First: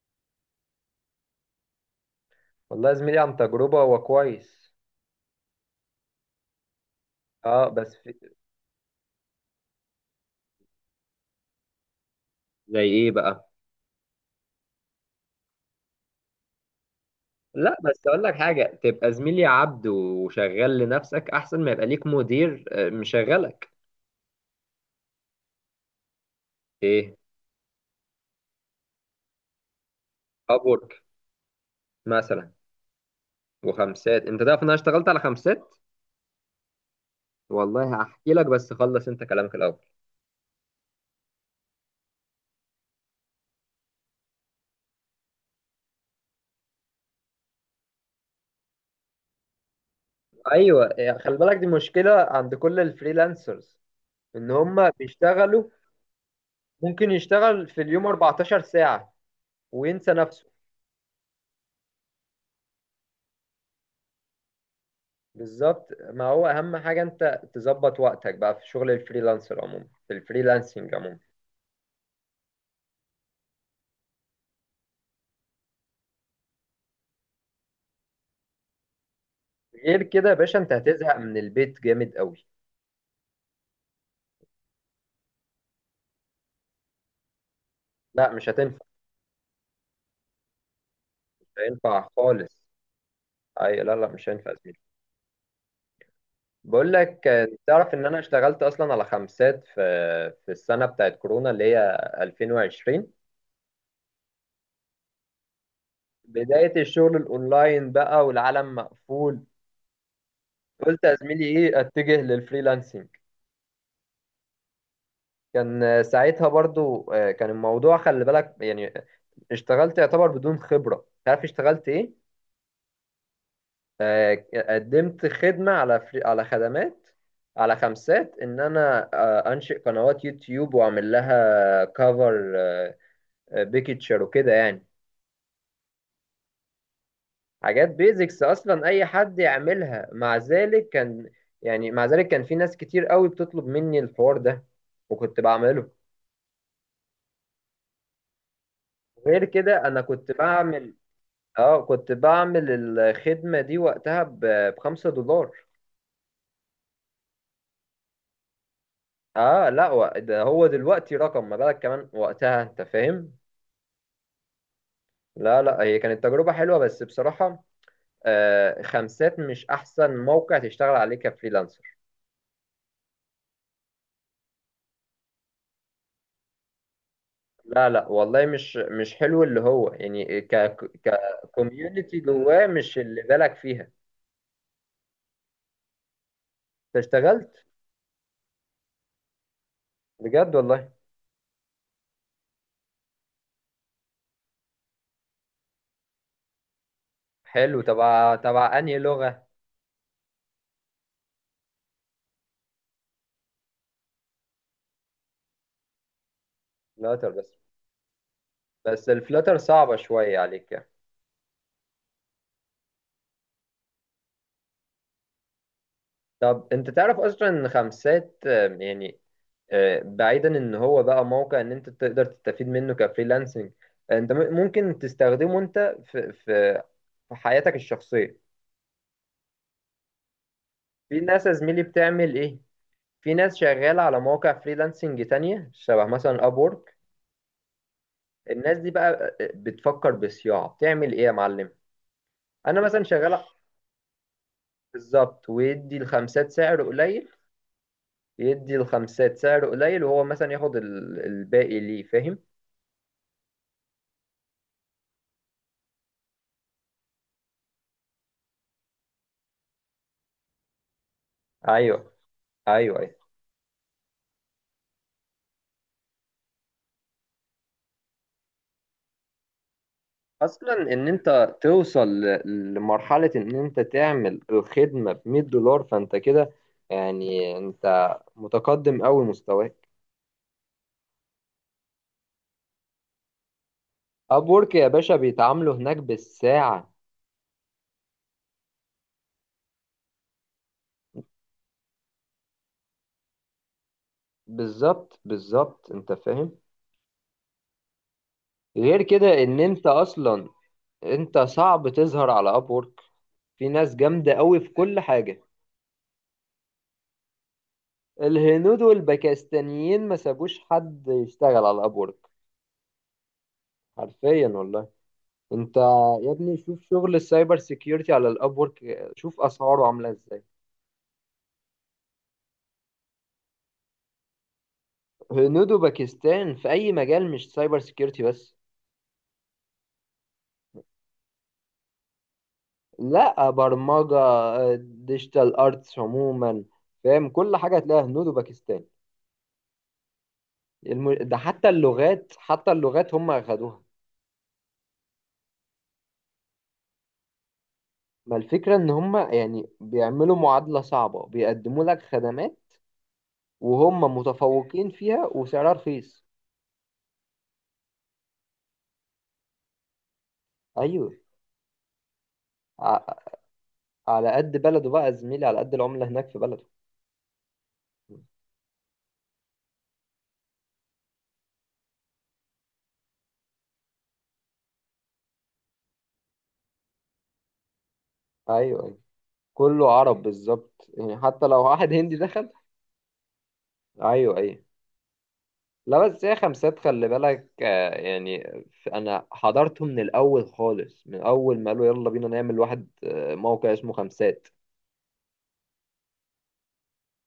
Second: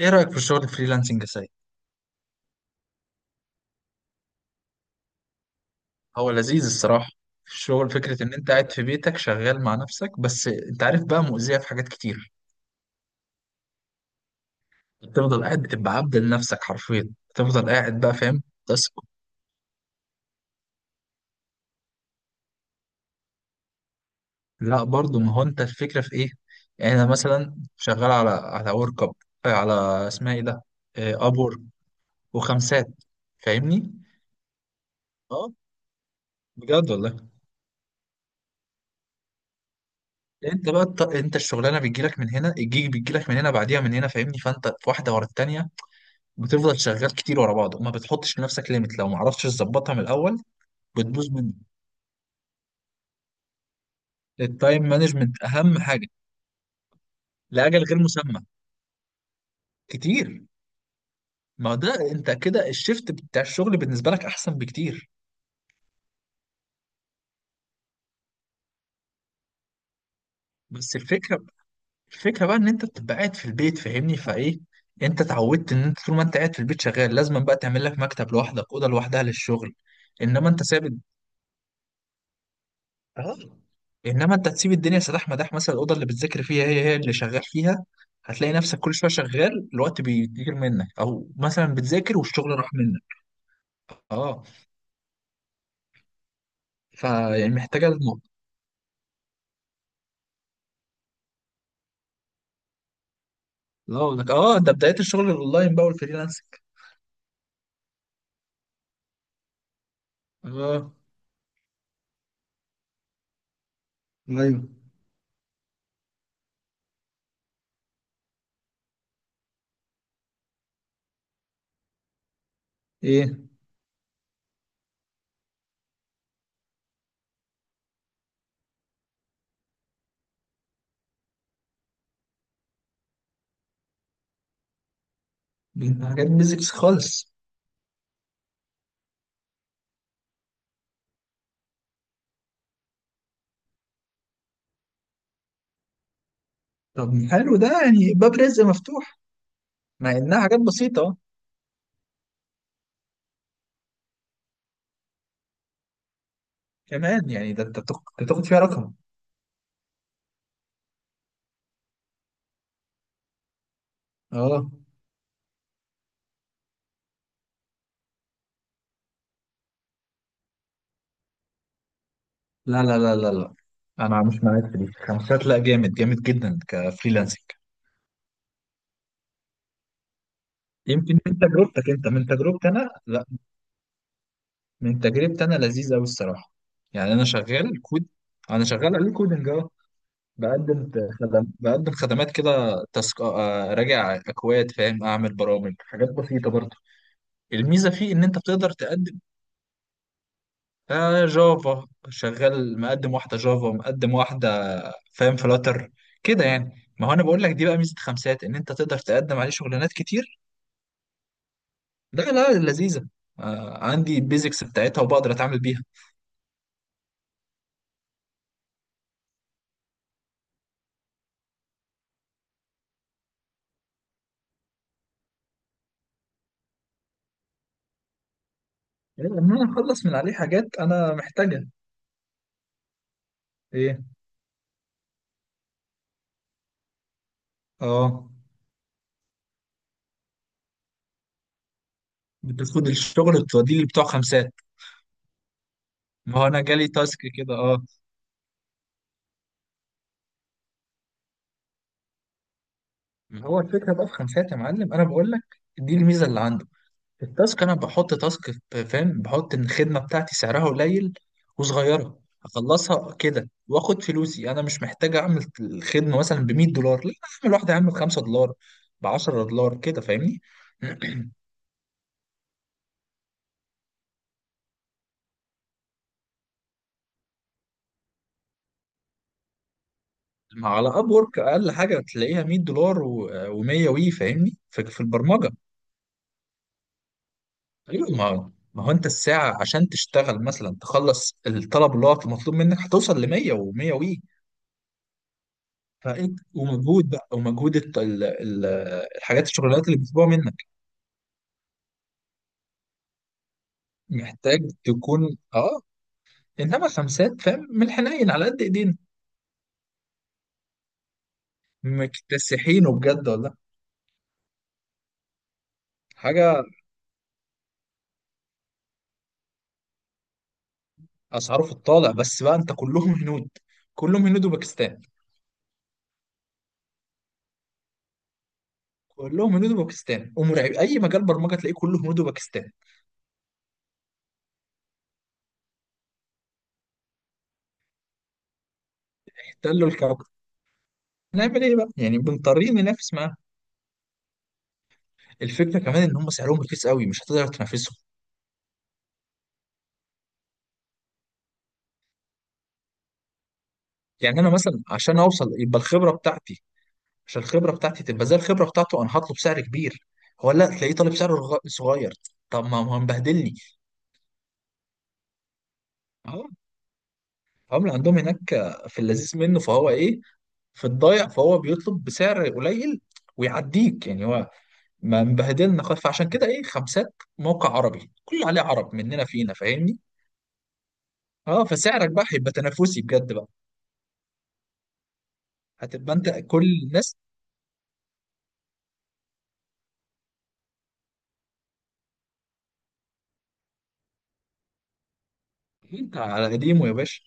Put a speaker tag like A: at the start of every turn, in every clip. A: ايه رأيك في الشغل الفريلانسنج يا سيد؟
B: والله يا زميلي، عن تجربة هو كويس.
A: هو لذيذ الصراحة. في
B: اه
A: الشغل
B: بس في...
A: فكرة ان انت قاعد في بيتك شغال مع نفسك، بس انت عارف بقى مؤذية في حاجات كتير.
B: زي ايه بقى؟
A: بتفضل قاعد، بتبقى عبد لنفسك حرفيا، بتفضل
B: لا،
A: قاعد
B: بس
A: بقى،
B: اقول لك
A: فاهم،
B: حاجه.
A: تسكت.
B: تبقى زميلي عبد وشغال لنفسك احسن ما يبقى ليك مدير، مشغلك.
A: لا برضو، ما هو انت الفكرة في ايه؟ يعني انا
B: ايه،
A: مثلا شغال على ورك اب، على، اسمها ايه ده؟
B: ابورك
A: ابور
B: مثلا
A: وخمسات، فاهمني؟
B: وخمسات. انت تعرف ان انا اشتغلت على
A: اه،
B: خمسات.
A: بجد والله.
B: والله هحكي لك، بس خلص انت كلامك الاول.
A: انت بقى انت الشغلانه بتجيلك من هنا، الجيج بيجيلك من هنا بعديها من هنا، فاهمني، فانت في واحده ورا التانيه. بتفضل شغال كتير ورا بعض وما بتحطش لنفسك ليميت، لو ما عرفتش تظبطها من الاول
B: ايوه،
A: بتبوظ
B: خلي
A: منك.
B: بالك دي مشكله عند كل الفريلانسرز، ان
A: التايم
B: هم
A: مانجمنت
B: بيشتغلوا.
A: اهم حاجه،
B: ممكن يشتغل في
A: لاجل غير
B: اليوم
A: مسمى،
B: 14 ساعه وينسى
A: كتير.
B: نفسه.
A: ما ده انت كده الشيفت بتاع الشغل بالنسبه لك احسن بكتير.
B: بالظبط، ما هو اهم حاجه انت تظبط وقتك بقى في شغل الفريلانسر عموما، في الفريلانسنج
A: بس
B: عموما.
A: الفكره، الفكره بقى ان انت بتبقى قاعد في البيت، فاهمني، فايه، انت اتعودت ان انت طول ما انت قاعد في البيت شغال، لازم بقى تعمل لك مكتب لوحدك، اوضه لوحدها للشغل.
B: غير كده يا
A: انما
B: باشا،
A: انت
B: انت
A: ثابت.
B: هتزهق من البيت جامد قوي.
A: اه. انما انت هتسيب الدنيا سداح مداح، مثلا الاوضه اللي بتذاكر فيها هي هي اللي شغال فيها،
B: لا، مش
A: هتلاقي
B: هتنفع.
A: نفسك كل شويه شغال الوقت بيطير منك، او
B: مش
A: مثلا
B: هينفع
A: بتذاكر والشغل
B: خالص.
A: راح منك.
B: اي، لا لا، مش
A: اه،
B: هينفع يا زميلي. بقول لك،
A: فيعني محتاجه
B: تعرف ان انا
A: الموضوع.
B: اشتغلت اصلا على خمسات في السنه بتاعت كورونا اللي هي 2020.
A: لا أقول لك، اه، ده بدايه الشغل الاونلاين بقى والفريلانسنج.
B: بدايه الشغل الاونلاين بقى والعالم مقفول.
A: اه،
B: قلت يا زميلي، ايه، اتجه للفريلانسنج.
A: ايوه،
B: كان ساعتها برضو كان الموضوع خلي بالك يعني. اشتغلت يعتبر بدون خبرة. تعرف اشتغلت ايه؟
A: ايه،
B: قدمت خدمة على على خدمات، على خمسات، ان انا انشئ قنوات يوتيوب واعمل لها كفر بيكتشر وكده يعني.
A: دي حاجات بيزكس خالص.
B: حاجات بيزكس، اصلا اي حد يعملها، مع ذلك كان، يعني مع ذلك كان في ناس كتير قوي بتطلب مني الحوار ده وكنت بعمله.
A: طب حلو، ده يعني باب رزق مفتوح،
B: غير كده انا
A: مع
B: كنت
A: انها حاجات
B: بعمل.
A: بسيطه.
B: اه كنت بعمل الخدمة دي وقتها بخمسة دولار.
A: كمان يعني، ده انت بتاخد فيها رقم.
B: اه، لا، هو ده هو دلوقتي رقم، ما بالك كمان وقتها، انت فاهم.
A: اه.
B: لا لا، هي كانت تجربة حلوة بس بصراحة خمسات مش احسن موقع تشتغل عليه كفريلانسر.
A: لا لا لا لا لا، انا مش معاك في دي. خمسات لا، جامد جامد جدا كفريلانسنج.
B: لا لا، والله، مش حلو اللي هو يعني
A: يمكن من تجربتك انت،
B: ككوميونتي
A: من
B: جواه،
A: تجربتي انا
B: مش اللي
A: لا.
B: بالك فيها.
A: من تجربتي انا لذيذ قوي الصراحه.
B: انت
A: يعني انا
B: اشتغلت؟
A: شغال كود، انا شغال عليه كودنج اهو.
B: بجد
A: بقدم
B: والله.
A: خدم، بقدم خدمات كده، تسك، راجع اكواد، فاهم، اعمل برامج، حاجات بسيطه برضه.
B: حلو،
A: الميزه فيه ان
B: تبع
A: انت بتقدر
B: تبع انهي
A: تقدم.
B: لغة؟
A: آه، جافا، شغال مقدم واحدة جافا، مقدم واحدة، فاهم، فلاتر كده يعني. ما هو أنا
B: فلاتر
A: بقول لك،
B: بس.
A: دي بقى ميزة خمسات، إن أنت تقدر
B: بس
A: تقدم عليه
B: الفلاتر
A: شغلانات
B: صعبة شوية
A: كتير.
B: عليك يعني.
A: لا لا، لذيذة. آه، عندي البيزكس بتاعتها وبقدر أتعامل بيها.
B: طب، انت تعرف اصلا ان خمسات يعني، بعيدا ان هو بقى موقع ان انت تقدر تستفيد منه كفريلانسنج، انت ممكن تستخدمه انت في حياتك الشخصيه.
A: إيه، إن أنا أخلص من عليه حاجات أنا
B: في ناس يا
A: محتاجها.
B: زميلي بتعمل ايه. في ناس شغاله
A: إيه.
B: على مواقع فريلانسنج تانية شبه مثلا ابورك.
A: آه.
B: الناس دي بقى بتفكر بصياعه، بتعمل ايه يا معلم. انا
A: بتاخد
B: مثلا
A: الشغل
B: شغال.
A: وتوديه اللي بتوع خمسات.
B: بالظبط، ويدي
A: ما هو
B: الخمسات
A: أنا
B: سعر
A: جالي تاسك
B: قليل.
A: كده، آه.
B: يدي الخمسات سعر قليل، وهو مثلا ياخد الباقي، ليه، فاهم؟
A: ما هو الفكرة بقى في خمسات يا معلم، أنا بقول لك دي الميزة اللي عندي، التاسك. انا بحط تاسك فاهم، بحط ان الخدمه بتاعتي سعرها قليل
B: ايوه،
A: وصغيره،
B: ايوه، أيوه.
A: اخلصها كده واخد فلوسي. انا مش محتاج اعمل الخدمه مثلا ب $100، لا، اعمل واحده، اعمل $5، ب $10 كده، فاهمني.
B: اصلا ان انت توصل لمرحله ان انت تعمل الخدمه ب $100، فانت كده يعني انت متقدم قوي مستواك.
A: ما على اب ورك اقل حاجه تلاقيها $100 و100 وي،
B: اب
A: فاهمني،
B: وورك
A: في
B: يا
A: في
B: باشا
A: البرمجه.
B: بيتعاملوا هناك بالساعه.
A: ايوه، ما هو انت الساعه عشان تشتغل مثلا تخلص الطلب اللي هو مطلوب منك هتوصل ل 100 و100 وي،
B: بالظبط، بالظبط، انت
A: فانت
B: فاهم.
A: ومجهود بقى، ومجهود
B: غير كده
A: الحاجات،
B: ان
A: الشغلات
B: انت
A: اللي بيطلبوها
B: اصلا
A: منك،
B: انت صعب تظهر على اب وورك. في ناس جامده قوي
A: محتاج
B: في كل
A: تكون،
B: حاجه.
A: اه. انما خمسات، فاهم، من الحنين على قد
B: الهنود
A: ايدينا.
B: والباكستانيين ما سابوش حد يشتغل على اب وورك.
A: مكتسحينه بجد والله،
B: حرفيا والله. انت يا ابني،
A: حاجه.
B: شوف شغل السايبر سيكيورتي على الاب وورك. شوف اسعاره عامله ازاي.
A: اسعاره في الطالع، بس بقى انت كلهم هنود، كلهم هنود وباكستان.
B: هنود وباكستان في اي مجال، مش سايبر سيكيورتي بس.
A: كلهم هنود وباكستان ومرعب، اي مجال برمجه تلاقيه كله هنود وباكستان.
B: لا، برمجه، ديجيتال ارتس عموما. فاهم؟ كل حاجه هتلاقيها هنود وباكستان.
A: احتلوا الكوكب.
B: ده
A: نعمل
B: حتى
A: ايه بقى يعني،
B: اللغات، حتى
A: بنضطرين
B: اللغات
A: ننافس
B: هم
A: معاهم.
B: اخدوها.
A: الفكره كمان ان هم سعرهم رخيص قوي مش هتقدر تنافسهم.
B: ما الفكره ان هم يعني بيعملوا معادله صعبه، بيقدموا لك خدمات وهم
A: يعني انا مثلا
B: متفوقين
A: عشان
B: فيها
A: اوصل
B: وسعرها
A: يبقى الخبره
B: رخيص.
A: بتاعتي، عشان الخبره بتاعتي تبقى زي الخبره بتاعته، انا هطلب سعر كبير، هو لا تلاقيه
B: ايوه،
A: طالب سعر صغير. طب ما هو
B: ع-
A: مبهدلني.
B: على قد بلده بقى يا زميلي، على قد العمله هناك في
A: اه،
B: بلده.
A: هم عندهم هناك في اللذيذ منه فهو ايه، في الضايع فهو بيطلب بسعر قليل ويعديك. يعني هو ما مبهدلنا خالص، فعشان كده ايه، خمسات موقع عربي كله عليه
B: ايوه،
A: عرب
B: ايوه،
A: مننا فينا،
B: كله
A: فاهمني.
B: عرب بالظبط، يعني حتى لو
A: اه،
B: واحد
A: فسعرك
B: هندي
A: بقى
B: دخل.
A: هيبقى تنافسي بجد بقى،
B: ايوه، ايوه. لا،
A: هتبقى
B: بس
A: انت
B: هي
A: كل
B: خمسات خلي
A: الناس.
B: بالك يعني، انا حضرته من الاول خالص، من اول ما قالوا يلا بينا نعمل واحد، موقع اسمه خمسات.
A: انت على قديمه يا باشا.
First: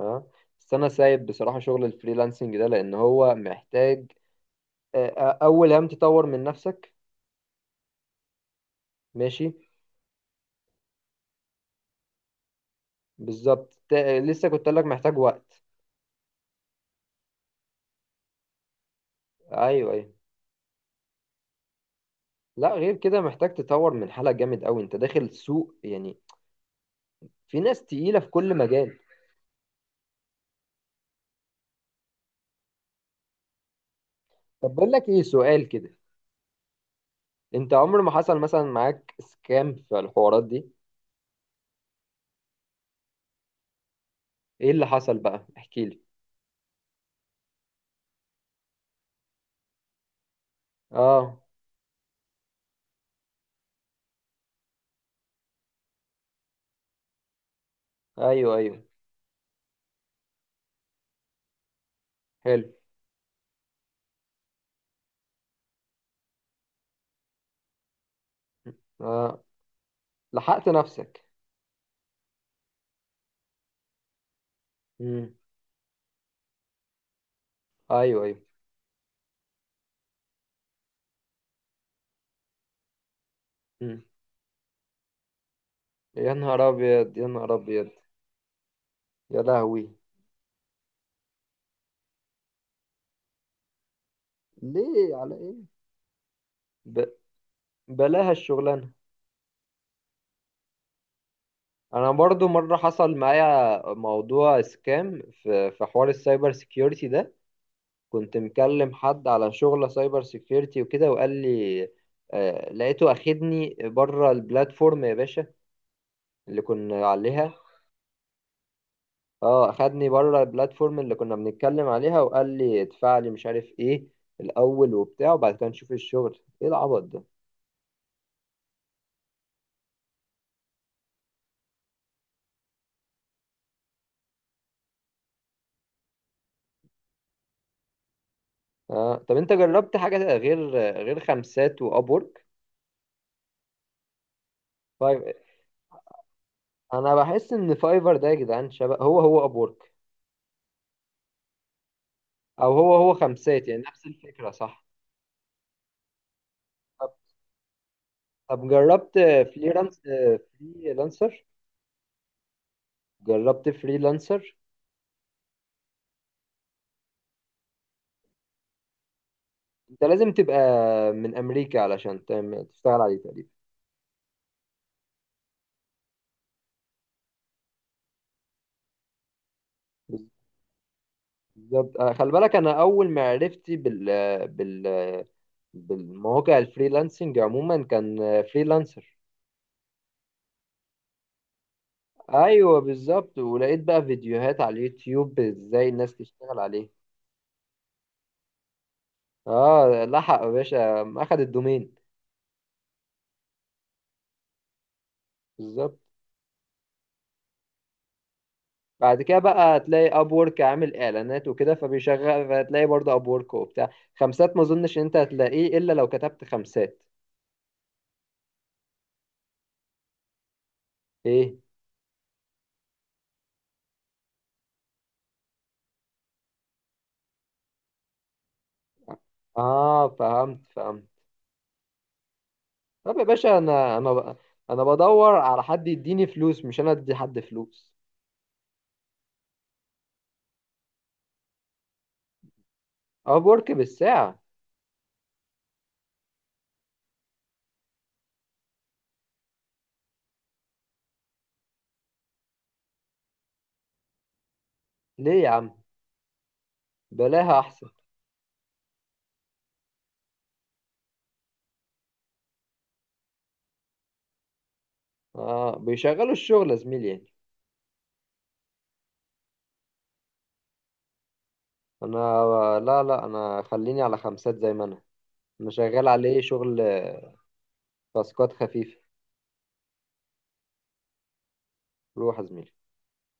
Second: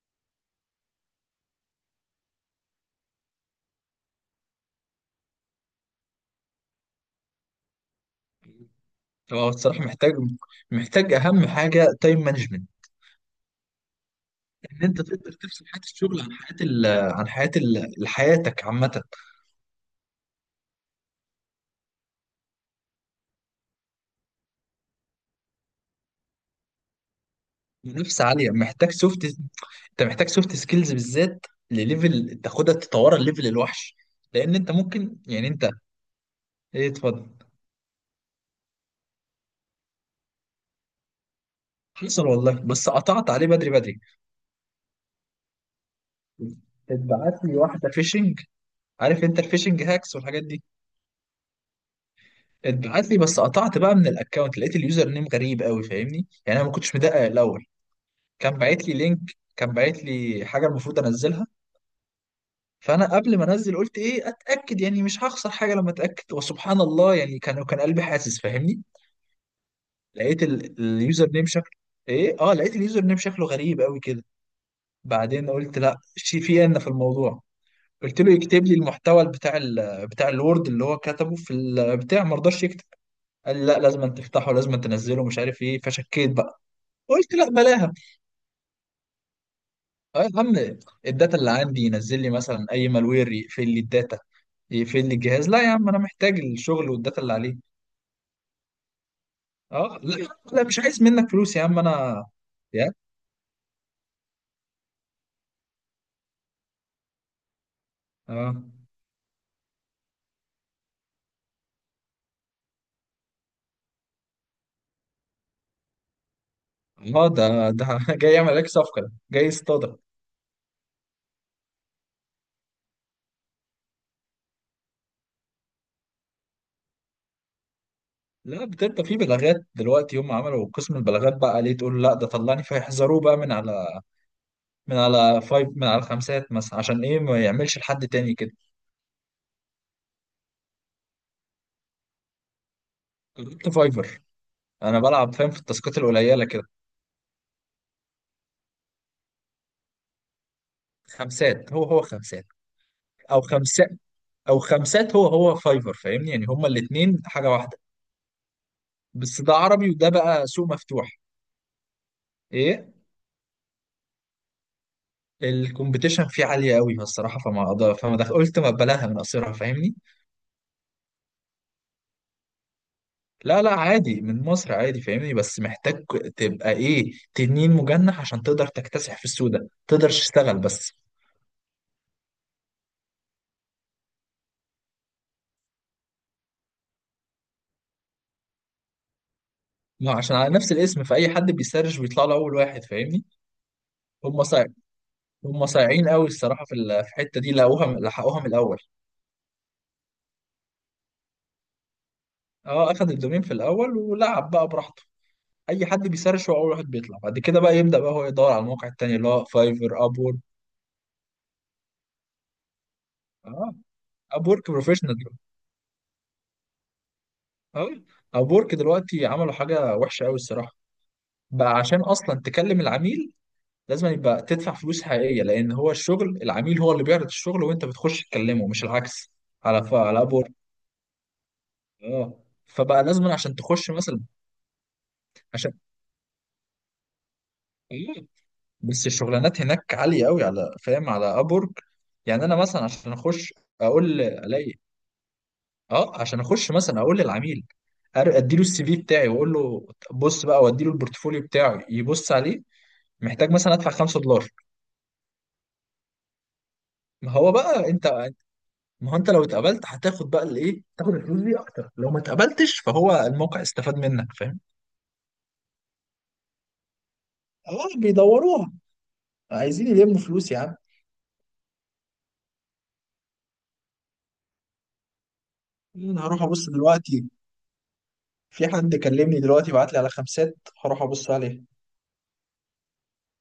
B: ها. بس انا سايب بصراحة شغل الفريلانسنج ده، لان هو محتاج اول هم تطور من نفسك.
A: هو
B: ماشي.
A: الصراحه محتاج، محتاج اهم حاجه تايم مانجمنت،
B: بالظبط، لسه كنت قايل
A: ان
B: لك
A: انت
B: محتاج
A: تقدر
B: وقت.
A: تفصل حياه الشغل عن حياه عن حياه حياتك عامه.
B: ايوه، ايوه. لا، غير كده محتاج تطور من حالك جامد قوي. انت داخل سوق، يعني في ناس تقيلة
A: منافسه
B: في
A: عاليه،
B: كل
A: محتاج
B: مجال.
A: سوفت، انت محتاج سوفت سكيلز بالذات لليفل تاخدها تطورها الليفل الوحش، لان انت
B: طب بقول لك
A: ممكن
B: ايه،
A: يعني
B: سؤال
A: انت.
B: كده.
A: ايه، اتفضل.
B: انت عمر ما حصل مثلا معاك سكام في الحوارات دي؟
A: حصل والله، بس قطعت عليه بدري بدري.
B: ايه اللي حصل بقى، احكي لي.
A: اتبعت لي واحده فيشنج، عارف انت الفيشنج هاكس والحاجات دي.
B: اه.
A: اتبعت لي بس قطعت بقى من الاكونت، لقيت اليوزر نيم غريب قوي فاهمني، يعني انا ما كنتش مدقق الاول.
B: ايوه،
A: كان
B: ايوه.
A: باعت لي لينك، كان باعت لي حاجه المفروض انزلها،
B: حلو.
A: فانا قبل ما انزل قلت ايه اتاكد، يعني مش هخسر حاجه لما اتاكد، وسبحان الله يعني كان قلبي حاسس فاهمني.
B: آه.
A: لقيت
B: لحقت نفسك.
A: اليوزر نيم شكله. ايه، اه، لقيت اليوزر نيم شكله غريب قوي كده.
B: مم.
A: بعدين قلت لا، شي في، ان في الموضوع. قلت
B: ايوه،
A: له
B: ايوه.
A: يكتب لي المحتوى بتاع ال بتاع الوورد اللي هو كتبه في البتاع، ما رضاش يكتب، قال لي لا
B: مم.
A: لازم أن تفتحه، لازم أن تنزله، مش عارف ايه، فشكيت
B: يا
A: بقى.
B: نهار ابيض، يا
A: قلت لا
B: نهار ابيض.
A: بلاها.
B: يا لهوي.
A: اه يا عم، الداتا اللي عندي، ينزل لي مثلا اي مالوير يقفل لي الداتا، يقفل
B: ليه،
A: لي
B: على
A: الجهاز، لا يا
B: ايه؟
A: عم انا محتاج الشغل
B: ب...
A: والداتا اللي عليه.
B: بلاها الشغلانه.
A: اه لا لا، مش عايز منك فلوس يا عم
B: انا
A: انا.
B: برضو مره
A: يا،
B: حصل معايا موضوع سكام في حوار السايبر سيكيورتي ده. كنت
A: اه.
B: مكلم حد على شغلة سايبر سيكيورتي وكده، وقال لي لقيته أخدني بره البلاتفورم يا باشا، اللي كنا
A: اه
B: عليها.
A: ده جاي يعمل عليك صفقه، ده جاي
B: اه
A: يصطادك.
B: أخدني بره البلاتفورم اللي كنا بنتكلم عليها، وقال لي ادفع لي مش عارف ايه الأول وبتاع، وبعد كده نشوف الشغل. ايه العبط ده؟
A: لا بتبقى في بلاغات دلوقتي، هم عملوا قسم البلاغات بقى، ليه تقول لا ده طلعني، فيحذروه بقى من على من على فايف، من على خمسات مثلا، عشان ايه ما يعملش لحد تاني كده.
B: طب انت جربت حاجة غير خمسات وأبورك؟
A: جربت فايفر، انا
B: فايف
A: بلعب فاهم في التاسكات القليله كده.
B: أنا بحس إن فايفر ده يا جدعان شبه هو هو أبورك،
A: خمسات هو هو خمسات،
B: أو هو هو
A: او
B: خمسات. يعني
A: خمسات،
B: نفس الفكرة،
A: او
B: صح؟
A: خمسات هو هو فايفر، فاهمني يعني هما الاثنين حاجه واحده.
B: طب جربت
A: بس ده عربي
B: فريلانس
A: وده بقى سوق مفتوح.
B: فريلانسر؟
A: ايه،
B: جربت فريلانسر؟
A: الكومبيتيشن فيه عالية قوي الصراحة فما أقدر، فما دخل قلت ما بلاها من قصيرها فاهمني.
B: انت لازم تبقى من امريكا علشان تشتغل عليه تقريبا.
A: لا لا، عادي من مصر عادي فاهمني، بس محتاج تبقى إيه، تنين مجنح عشان تقدر تكتسح في السوق ده، تقدرش تشتغل بس.
B: بالظبط، خلي بالك انا اول ما عرفتي بال بالمواقع الفريلانسنج عموما، كان فريلانسر.
A: ما عشان على نفس الاسم، فأي حد بيسرش بيطلع له أول
B: ايوه
A: واحد فاهمني.
B: بالظبط، ولقيت بقى
A: هم
B: فيديوهات
A: صايع،
B: على اليوتيوب
A: هم
B: ازاي
A: صايعين
B: الناس
A: قوي
B: تشتغل
A: الصراحة
B: عليه.
A: في الحتة دي، لقوها لحقوها من الأول.
B: اه، لحق يا باشا، اخد الدومين.
A: أه، أخد الدومين في الأول ولعب بقى براحته. أي
B: بالظبط.
A: حد بيسرش هو أول واحد بيطلع، بعد كده بقى يبدأ بقى هو يدور على المواقع التانية
B: بعد
A: اللي
B: كده
A: هو
B: بقى
A: فايفر
B: هتلاقي اب
A: أبور.
B: وورك عامل اعلانات وكده فبيشغل، فهتلاقي برضه اب وورك
A: أه،
B: وبتاع. خمسات ما
A: ابورك
B: اظنش ان انت
A: بروفيشنال
B: هتلاقيه الا لو كتبت خمسات.
A: أوي. أبورك دلوقتي عملوا حاجة وحشة أوي الصراحة،
B: ايه.
A: بقى عشان أصلا تكلم العميل لازم يبقى تدفع فلوس حقيقية، لأن هو الشغل العميل هو اللي بيعرض الشغل وأنت بتخش تكلمه مش العكس. على
B: اه،
A: على أبورك.
B: فهمت، فهمت.
A: أه، فبقى
B: طب يا
A: لازم عشان
B: باشا
A: تخش
B: انا
A: مثلا،
B: انا بدور على
A: عشان
B: حد يديني فلوس، مش انا ادي حد فلوس.
A: إيه؟ بس الشغلانات هناك عالية أوي، على فاهم على أبورك. يعني أنا مثلا عشان
B: اب
A: أخش
B: وورك
A: أقول
B: بالساعة.
A: ألاقي. أه، عشان أخش مثلا أقول للعميل، اديله السي في بتاعي واقول له بص بقى، واديله البورتفوليو بتاعي يبص عليه، محتاج مثلا ادفع $5.
B: ليه يا عم،
A: ما هو
B: بلاها احسن.
A: بقى انت، ما هو انت لو اتقبلت هتاخد بقى الايه، تاخد الفلوس دي اكتر، لو ما اتقبلتش فهو الموقع استفاد منك، فاهم.
B: اه، بيشغلوا الشغل يا زميلي يعني.
A: اه، بيدوروها، عايزين يلموا فلوس يا عم.
B: انا، لا لا، انا خليني على خمسات زي ما انا. انا شغال
A: انا
B: عليه
A: هروح ابص
B: شغل،
A: دلوقتي،
B: تاسكات
A: في حد
B: خفيفة.
A: كلمني دلوقتي بعت لي على خمسات، هروح ابص عليها.
B: روح يا زميلي.